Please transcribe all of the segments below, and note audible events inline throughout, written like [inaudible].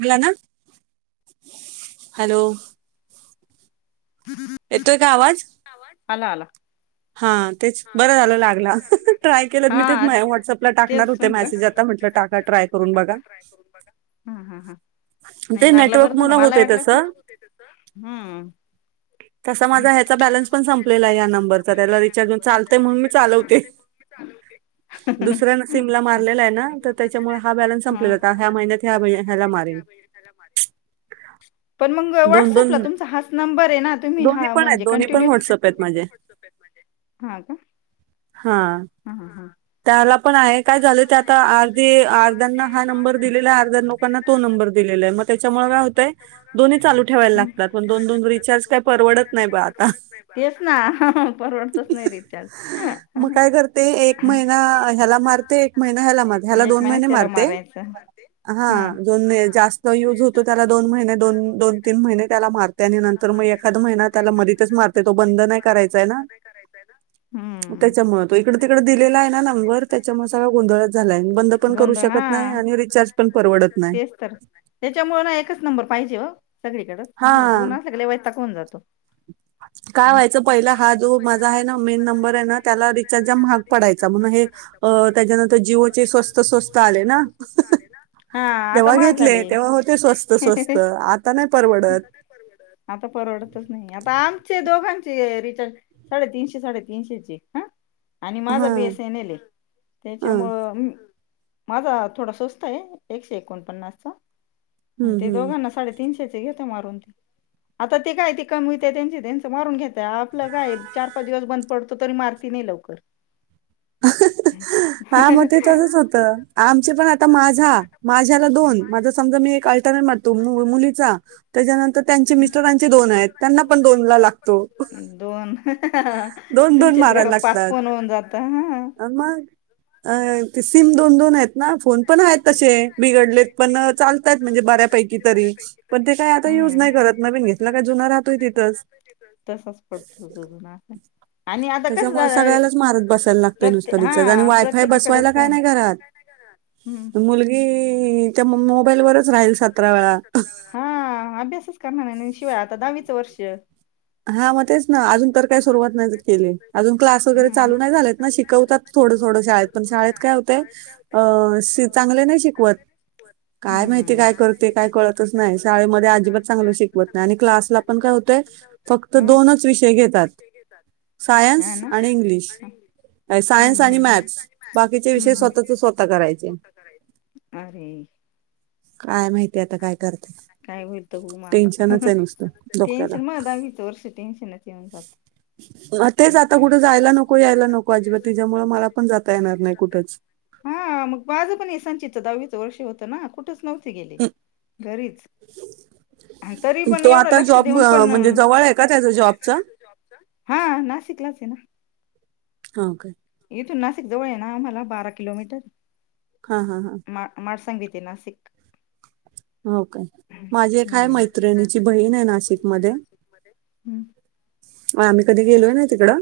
बोला ना हॅलो. येतोय का आवाज? आला आला. हा तेच बरं झालं लागला ट्राय केलं मी तेच हा माझ्या व्हॉट्सअपला टाकणार तेचं होते म्हटलं मेसेज आता म्हटलं टाकत टाका असला ट्राय करून बघा टाका ट्राय करून बघा. हा हा हां नाय ते लागलं बरं नेटवर्क झालं मुलं मला होते वाटलं तसं हम्म. तसा माझा ह्याचा बॅलन्स पण संपलेला आहे या नंबरचा त्याला रिचार्ज चालतय म्हनुन मी चालवते. दुसऱ्या सिमला मारलेला आहे ना तर त्याच्यामुळ हा बॅलन्स संपलेला आता ह्या [unintelligible] त्या महिन्यात ह्या महिन्या- ह्याला महिनाचा मारेन त्या महिने झाला पण मग दोन दोन व्हॉट्सअपला तुमचा हाच नंबर ये ना. नई दोन्ही हा पण आहेत म्हणजे दोन्ही पण कंटिन्यूच, व्हॉट्सअप आहेत माझे हा का? हा. हा हा हा. त्याला पण ते आता आहे काय झालं अर्धे त्याचा अर्ध्यांना अर्धी हा नंबर अर्ध्याना दिलेला हा आहे, अर्ध्या नंबर लोकांना दिलेला तो अर्ध्या नंबर लोकांना दिलेला फोन आहे. मग नंबर त्याच्यामुळे काय दिलेलाय होतंय दोन्ही चालू ठेवायला हम्म दोन्ही लागतात. चालू पण ठेवाय लागतात ना, रिचार्ज काय दोन दोन परवडत रिचार्ज नाही काय बा आता. परवडत नाय. तेच ना परवडतच नाय रिचार्ज ला ह्याला मारते एक महिना ह्या मार ह्याला एक दोन महिन्यात महिने त्याला मारते. मारायचं हा हम्म जोन जास्त युज होतो त्याला दोन महिने दोन दोन तीन महिने त्याला मार म त्याला मारते आणि नंतर मग एखाद महिन्यात मारते. त्याला तो मधतच मारते, तो बंद नाय करायचाय ना. त्याच्यामूळ तो इकड तिकड दिलेलाय ना नंबर त्याच्यामुळ सगळा गोंधळच झालाय बंद पण करू गोंधळ शकत हा आणि रिचार्ज पण परवडत नाय. त्याच्यामुळं ना एकच नंबर पायजे हो सगळीकड हा हे दोन असले की लय वैताग होऊन जातो. [unintelligible] [inaudible] काय व्हायचं पहिला हा जो माझा आहे ना मेन नंबर आहे ना. त्याला रिचार्जचा महाग पडायचा म्हण हे अ त्याच्यानंतर जिओ चे स्वस्त स्वस्त आले ना हा आता तेव्हा महाग झाले. घेतले तेव्हा होते स्वस्त स्वस्त आत ता नाय परवडत. परवडत आता परवडतच नाहीये, आता आमचे दोघांचे रिचार्ज साडेतीनशे साडेतीनशेचे हा आणि माझा हा बी एस एन एल ये ह हम्म त्याच्यामुळं, माझा थोडा स्वस्त आहे. एकशे एकोणपन्नासचा- आणि ते हम्म दोघांना साडेतीनशेचा घेत मारून. आता ते काय ते कामवीत त्यांच, त्यांच मारून घेताय, आपलं काय चार -पाच दिवस बंद पडतो तरी मार तिने लवकर. [unintelligible] हा मग ते तसच होतं. आमचे पण आता माझा माझ्याला दोन, माझ समजा मी एक अ मुलीचा, त्यानंतर त्यांचे मिस्टरांचे दोन आहेत. त्यांना पण दोन ला त्यांना पण दोनला लागतो. दोन, दोन दोन तुमच्याच घरात पाच फोन होऊन जात. हं अन मग, ते सिम दोन -दोन आहेत ना, फोन- पण आहेत तसे बिघडलेत, पण चालतात म्हणजे बऱ्यापैकी तरी पण ते काय आता युज नाही करत, नवीन घेतला काय जुना राहतोय तिथंच. तसाचं पडतो तो जुना फोन. आणि आता कसं त्याच्यामुळे झालं, त्यामुळं सगळ्यालाच मारत सगळयांलाच बसायला लागतोय माराय लागतो. नुसतं रिचार्ज आणि हा वायफाय प्रत्येकाकडे बसवायला काय फोन नाही घरात हम्म! मुलगी तर मग मोबाईलवरच राहील सतरा वेळा- हा! अभ्यासच करणार नाही. शिवाय आता दहावीचं वर्ष. हा मग तेच ना, अजून तर काही सुरुवात नाही केली, अजून क्लास वगैरे हम्म चालू नाही झालेत ना, शिकवतात थोड, थोडं शाळेत, पण शाळेत काय होतयं, अ चांगले नाही शिकवत, काय माहिती हम्म काय काय करती काय कळतच नाही. शाळेमध्ये अजिबात चांगलं शिकत नाही. आणि क्लासला पण काय होतय फक्त हम्म दोनच विषय घेतात, सायन्स हा ना आणि इंग्लिश हम्म सायन्स आणि हम्म हम्म मॅथ्स बाकीचे विषय हम्म, हम्म. स्वतःच स्वतः करायचे. अरे! काय माहिती आता काय करतात. काय होयतमग आता, काय टेन्शनच आहे नुसतं होतंय म आता डोक्याला. टेन्शन म दहावीच वर्ष टेन्शनचं. [unintelligible] तेच आता कुठं जायला नको, यायला नको, अजिबात तिच्यामुळ मला पण जाता येणार नाही, कुठंच हा, मग माझं पण हे सांचित दहावीचं वर्ष होतं ना, कुठंच नव्हती गेले. घरीच, तरी पण तो एवढं आता लक्ष जॉब देऊन अ, पण, जवळ आहे का म्हणजे त्याचा जवळ आहे का जॉबचा त्यांच जॉबच? हा! नाशिकलाच आहे ना. हा, काय इथून नाशिक जवळ आहे ना आम्हाला, बारा किलोमीटर हा, हा, हा [unintelligible] हो काय! माझी एक आहे, हम्म मैत्रिणीची बहीण आहे नाशिक मध्ये हम्म आम्ही कधी गेलोय ना तिकंडं.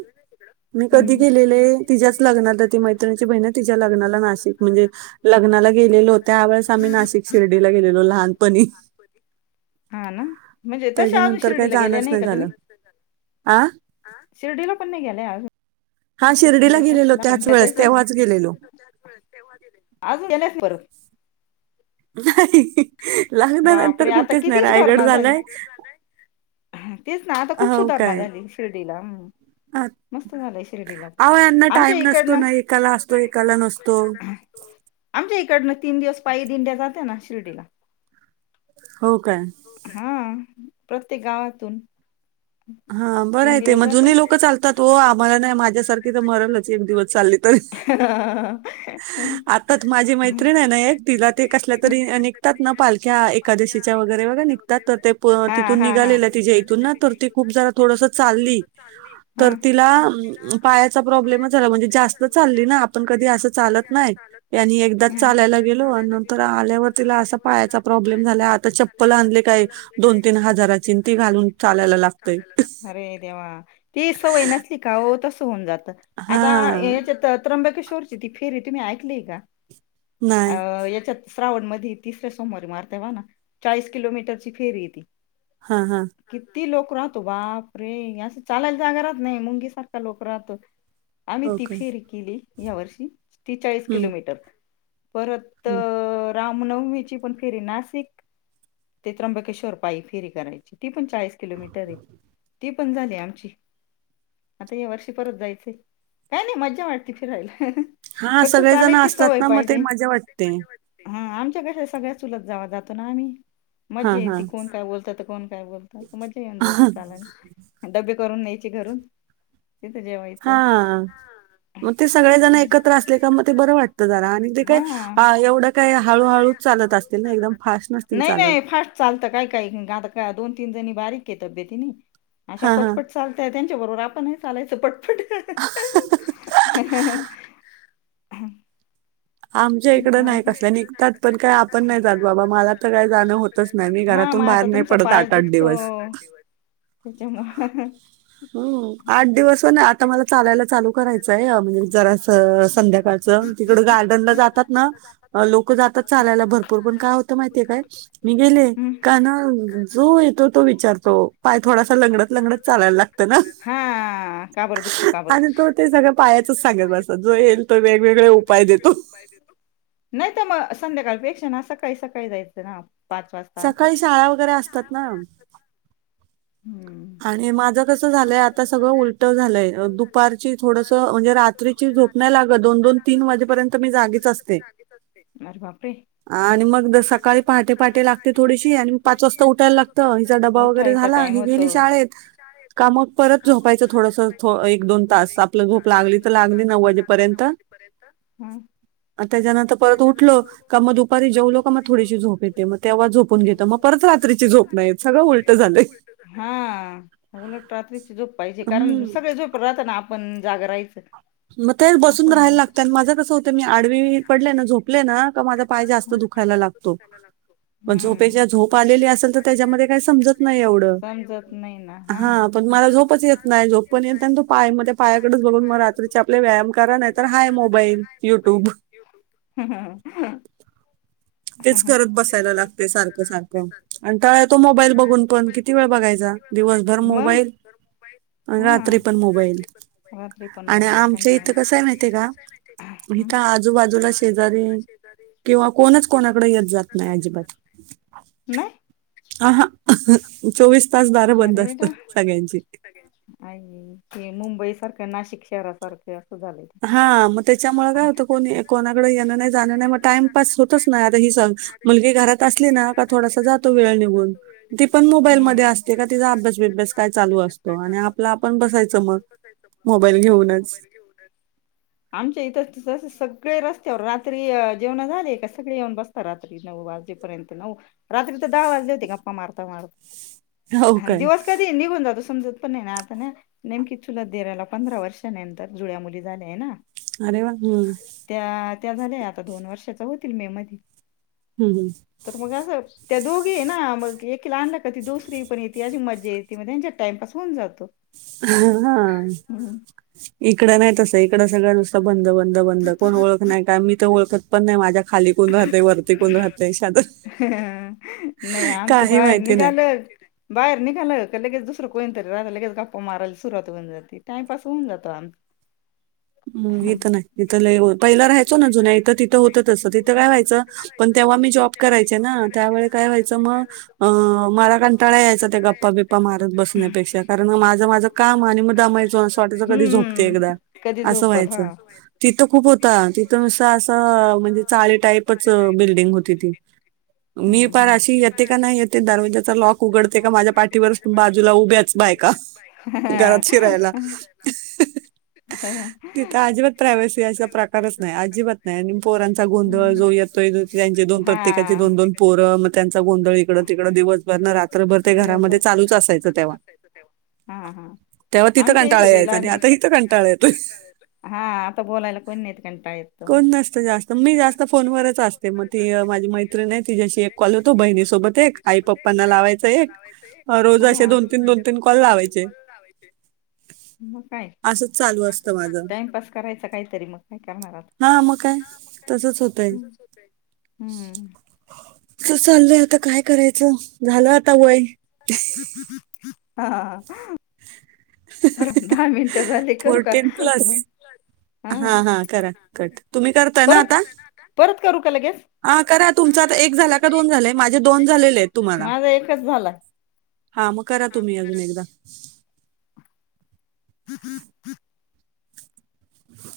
मी हम्म कधी हम्म. गेलेले, तिच्याच लग्नाला, ती मैत्रिणीची बहिण आहे ना तिच्या लग्नाला नाशिक म्हणजे लग्नाला गेलेलो त्यावेेळेस आम्ही नाशिक शिर्डीला गेलेलो. लहानपणी. हा ना! म्हणजे तसे आम्ही त्याच्यानंतर काही शिर्डीला गेले जाणंच नाही कधी मी झालं आ! आ! शिर्डीला पण नाही गेल्या हा शिर्डीला गेलेलो त्याच वेळेस तेव्हाच गेलेलो [unintelligible] नाही. बापरे लग्नानंतर आता कुठेच नाही, किती रायगड सुधारणा झाली झालाय तेच ना आता खूप हो सुधारणा काय झाली शिर्डीला. हम हा मस्त झालंय शिर्डीला अहो यांना आमच्या टाइम नसतो इकडनं ना असतो एकाला असतो नसतो एकाला नसतो. आमच्या इकडन तीन दिवस पायी दिंड्या जात्या ना शिर्डीला. हो काय. हा प्रत्येक गावातून हा बरं तीन हाय ते दिवस म जुनी जाते लोकं चालतात हो आम्हाला नाही माझ्या सारखी तर मरनच एक दिवस चालली [inaudible] तर आताच माझी मैत्रीण ना एक तिला ते कसलं तरी आणि [unintelligible] निघतात ना पालख्या एकादशीच्या वगैरे वगैरे निघतात. तर ते हा तिथून हा हा निघालेलं तिच्याया इथून ना तर ते खूप जरा थोडस चालली. हा तर तिला पायाचा प्रॉब्लेमच झाला म्हणजे जास्त [inaudible] चालली ना आपण कधी असं चालत नाही आणि एकदाच चालायला गेलो आणि नंतर आल्यावर तिला आसा पायाचा प्रॉब्लेम झालाय आता चप्पल आणली काय दोन तीन हजाराचीन ती घालून चालायला लागत चालायला लागत. अरे देवा ती सवय नसली का ओ तसं होऊन जात. आता हां. याच्यात त्र्यंबकेश्ववरची ती फेरी तुम्ही ऐकलीय का नाही. अ येच्यात. श्रावण मध्ये तिसऱ्या सोमवारी मारत्या बघा ना चाळीस किलोमीटर ची फेरी हाय ती हा हा किती लोक राहतात. बाप रे असं चालायला जागा राहत नाही मुंगी सारखा लोक राहत. आम्ही हो ती का? फेरी केली या वर्षी त्रेचाळीस हं, किलोमीटर परत त हं. रामनवमीची पण फेरी नाशिक ते त्र्यंबकेश्वर पाय फेरी करायची. ती पण चाळीस किलोमीटर हाय ती पण झाली आमची. आता या वर्षी परत जायचंय काय नाही मज्जा वाटती फिरायला. हा फक्त सगळे जण चालायची असतात सवय ना म ते पाहिजे. मजा वाटते. हा आमच्या कशा सगळ्या चुलत जाव जातो ना आम्ही मज्जा हां, येते हां. कोण काय बोलतात. तर कोण काय बोलतात मज्जा येऊन जाते. डब्बे करून न्यायचे घरून तिथं जेवायचं. हा म ते सगळे जण एकत्र असले का म ते बरं वाटतं जरा आणि ते काय आ एवढं हा काय एवढं काय हळू-हळूच चालत हळूहळू असतील ना चालत एकदम फास्ट असत्यात. नसतील नाही चालत. नाही फास्ट चालता काय काय आता का दोन तीन जणी बारीक हाय तब्येतीने अशा हां, हां. पटपट चालताय त्यांच्या बरोबर आपण ही [inaudible] चालायचं पटपट आमच्या हो इकडं नाही कसल्या निघतात पण काय आपण नाही जात का? बाबा मला तर काय जाणं होतच होतच नाही मी हा मग घरातून बाहेर आता नाही तुमचा पडत आठ आठ दिवस त्याच्या मूळ हम आठ दिवसान आता मला चालायला चालू करायचंय जरास संध्याकाळचं तिकड गार्डनला जातात ना लोक जातात चालायला भरपूर पण काय होतं माहितीय काय मी गेले हम्म का ना जो येतो तो विचारतो पाय थोडासा लंगडत लंगडत चालायला लागत [inaudible] हा का बर दुखतो का बर दुखतो पायाचच सांगत बसा जो येईल तो वेगवेगळे उपाय देतो उपाय देतो नाही तर म संध्याकाळ पेक्षा ना सकाळी सकाळी जायचं ना पाच वाजता आस. शाळा वगैरे सकाळी असतात शाळा वगैरे [inaudible] ना हम आणि माझं कसं झालंय आता सगळं उलट झालंय दुपारची थोडस म्हणजे रात्रीची रात्रीची झोप नाय लागत दोन दोन तीन वाजेपर्यंत मी जागीच असते. अरे बापरे! आणि मग उद्या सकाळी पहाटे पहाटे लागते थोडीशी आणि मग पाच वाजता उठायला लागतं हिचा डबा वगैरे उठायचा झाला, टाइम ही होतो गेली शाळेत, का मग परत झोपायचं थोडस थो एक दोन तास आपलं झोप लागली तर लागली नऊ वाजेपर्यंत. हम्म आणि त्याच्यानंतर परत उठल का मग दुपारी जेवलो का मग थोडीशी झोप येते मग तेव्हा झोप पुन घेतो मग परत रात्रीची झोप नाही येत सगळं उलट झालंय. हा उलट रात्रीची झोप पाहिजे कारण हं. सगळे झोपुन राहतना आपण, ण जाग राहाययचं. मग तेच बसून राहायला लागत आणि माझं कसं होतं मी आडवी पडले ना झोपले ना का माझं पाय जास्त दुखायला लाग दुखायला लागतो, हमं झोप आलेली एके असेल झोप तर आलेली त्याच्यामध्ये असल काही तर समजत त्याच्यामध्ये काय नाही सुचतच एवढं हा पण मला झोपच येत नाही झोप पण येत नाही तो पायांमध्ये पायाकडेच बघत मग राहतं. रोज आपले व्यायाम करा नाही तर हाय मोबाईल युट्यूब. युट्युब तेच करत बसायला लागतय सारखं सारखं, आणि काय होत मोबाईल बघून बघून पण कि किती वेळ बघायचा दिवसभर मग मोबाईल, आणि रात्री हा पण मोबाईल. रात्री पण आणि मोबाईल आमच्या कंटाळून इथं कसंय माहितेय का? इथं आजूबाजूला शेजारी, किंवा कोणच कोणाकडे येत जात नाही अजिबात. नाही? अहा चोवीस तास दारं बंद असत सगळ्यांची. आणि हे मुंबई सारखं नाशिक शहरासारखं य असं झालंय. हा मग त्याच्यामुळे काय होतं कोणी कोणाकडे येणं नाय जाणं नाय मग टाइमपस होत च नाही आता ही सांग मुलगी घरात असली ना का थोडासा जातो वेळ निघून ती पण मोब बाईल मध्ये हम्म असते का तिचा अभ्यास बिभ्यास काय चालू असतो आणि आपला आपण बसायचं मग. मोबाईल घेऊनच. आमच्या इथ जसं सगळे रस्त्यावर रात्री जेवणा झाले का सगळे येऊन बस ता रात्री नऊ वाजे पर्यंत नव, रात्रीतर दहा वाजले होते गप्पा मारता मारता. हो हा काय? दिवस कधी निघून जातो समजत पण नाही ना आता ना. नेमकी चुलछ दिराला पंधरा वर्षांनंतर जुळ्या मुली झाल्या हाय ना. अरे वा! हम्म त्या त्या झाल्या आता दोन वर्षाच्या होतील मेमधी. हम् हमं तर मग असं त्या दोघी ये ना मग एकीला आणलं का ती दुसरी पण येती अशी मजा येते मग त्यांच्यात टाइमपास होऊन जातो. हं हम्म. इकडं नाही तसं इकडं सगळं नुसत बंद बंद बंद कोण ओळख नाही काय मी तर ओळखत, पण नाही माझ्या खाली कोण राहते, वरती कोण राहते, शेजारी. नाही आमचं बाहेर माहिती नाही. निघाल, बाहेर निघालंं का लगेच दुसर कोणी तरी लागले लगेच गप्पा मारयला सुरवात होऊन जाते टाइपास होऊन जातो आम हम्म इथं नाही इथ लय बो पहिला राहायचो ना जुन्या इथं तिथं होतं तसं तिथं काय व्हायंच पण तेव्हा मी जॉब, करायचे ना त्यावेळी काय व्हायचं मग मला कंटाळा यायचा त्या गप्पा बिप् पा मारत बसण्यापेक्षा कारण माझं माझं काम आणि मग दमायचो असं वाटयचं कधी झोपते एकदा. हम्म कधी असं झोपल हा व्हायचं, तिथं खूप होत तिथं नुसतं असं म्हणजे चाळी टाईप च बिल्डिंग होती ती. मी हम्म पार हम्म. अशी येते का नाही येते दरवाजाचा लॉक उघडते का माझ्या पाठीवर बाजूला उभ्यात. बायका घरात शिरायला. हा ह ह [unintelligible] तिथं अजिबात प्रायवसी अशा प्रकारच नाही अजिबात नाही आणि पोरांचा गोंधळ जो येत तोय त्यांचे दोन प्र हा प्रत्येकाची दोन दोन पोरं, मग त्यांचा गोंधळ इकडं तिकडं दिवसभर न रात्रभर ते घरामध्ये दिवसभर चालूच असायचं तेव्हा. [inaudible] हा तेव्हा तिथं आमच्या कंटाळा इथं ते यायचा आणि लहान लेक आता इथ कंटाळा येतोय. हा आता बोलायला कोण नाहीत कंटाळा येतो कोण नसतं जास्त मी जास्त फोनवरच असतं. ते मग ती माझी मैत्रीण तिच्या्याशी एक कॉल होतो बहिणी सोबत एक आई पप्पांना लावायच एक. अं, रोज असे हा दोन रोज तीन दोन असे दोग कॉल तीन दोन तीन लावायचे काॅल लावायचे. मग काय- असंच चालू असतं माझं टाइमपास करायच काहीतरी मग काय करणार आता. तसच होतंय. हम्म अस चाललंय आता काय करायचं झालं आता वय. कि हा [unintelligible] सरक दहा मिनटं झाली करू का? फोर्टीन प्लस मग हा हां, हां. करा कट. तुम्ही करताय ना परत आता? परत करू का लगेच. हां, करा. हा तुमचा आता करा एक झाला तुमचा का एक झाला झाले? का दोन झालंय माझे झालेले दोन आहेत झाले. माझ एकच झालं. हा मग करा हा मग तुम्ही करा अजून एकदा. तुम्ही.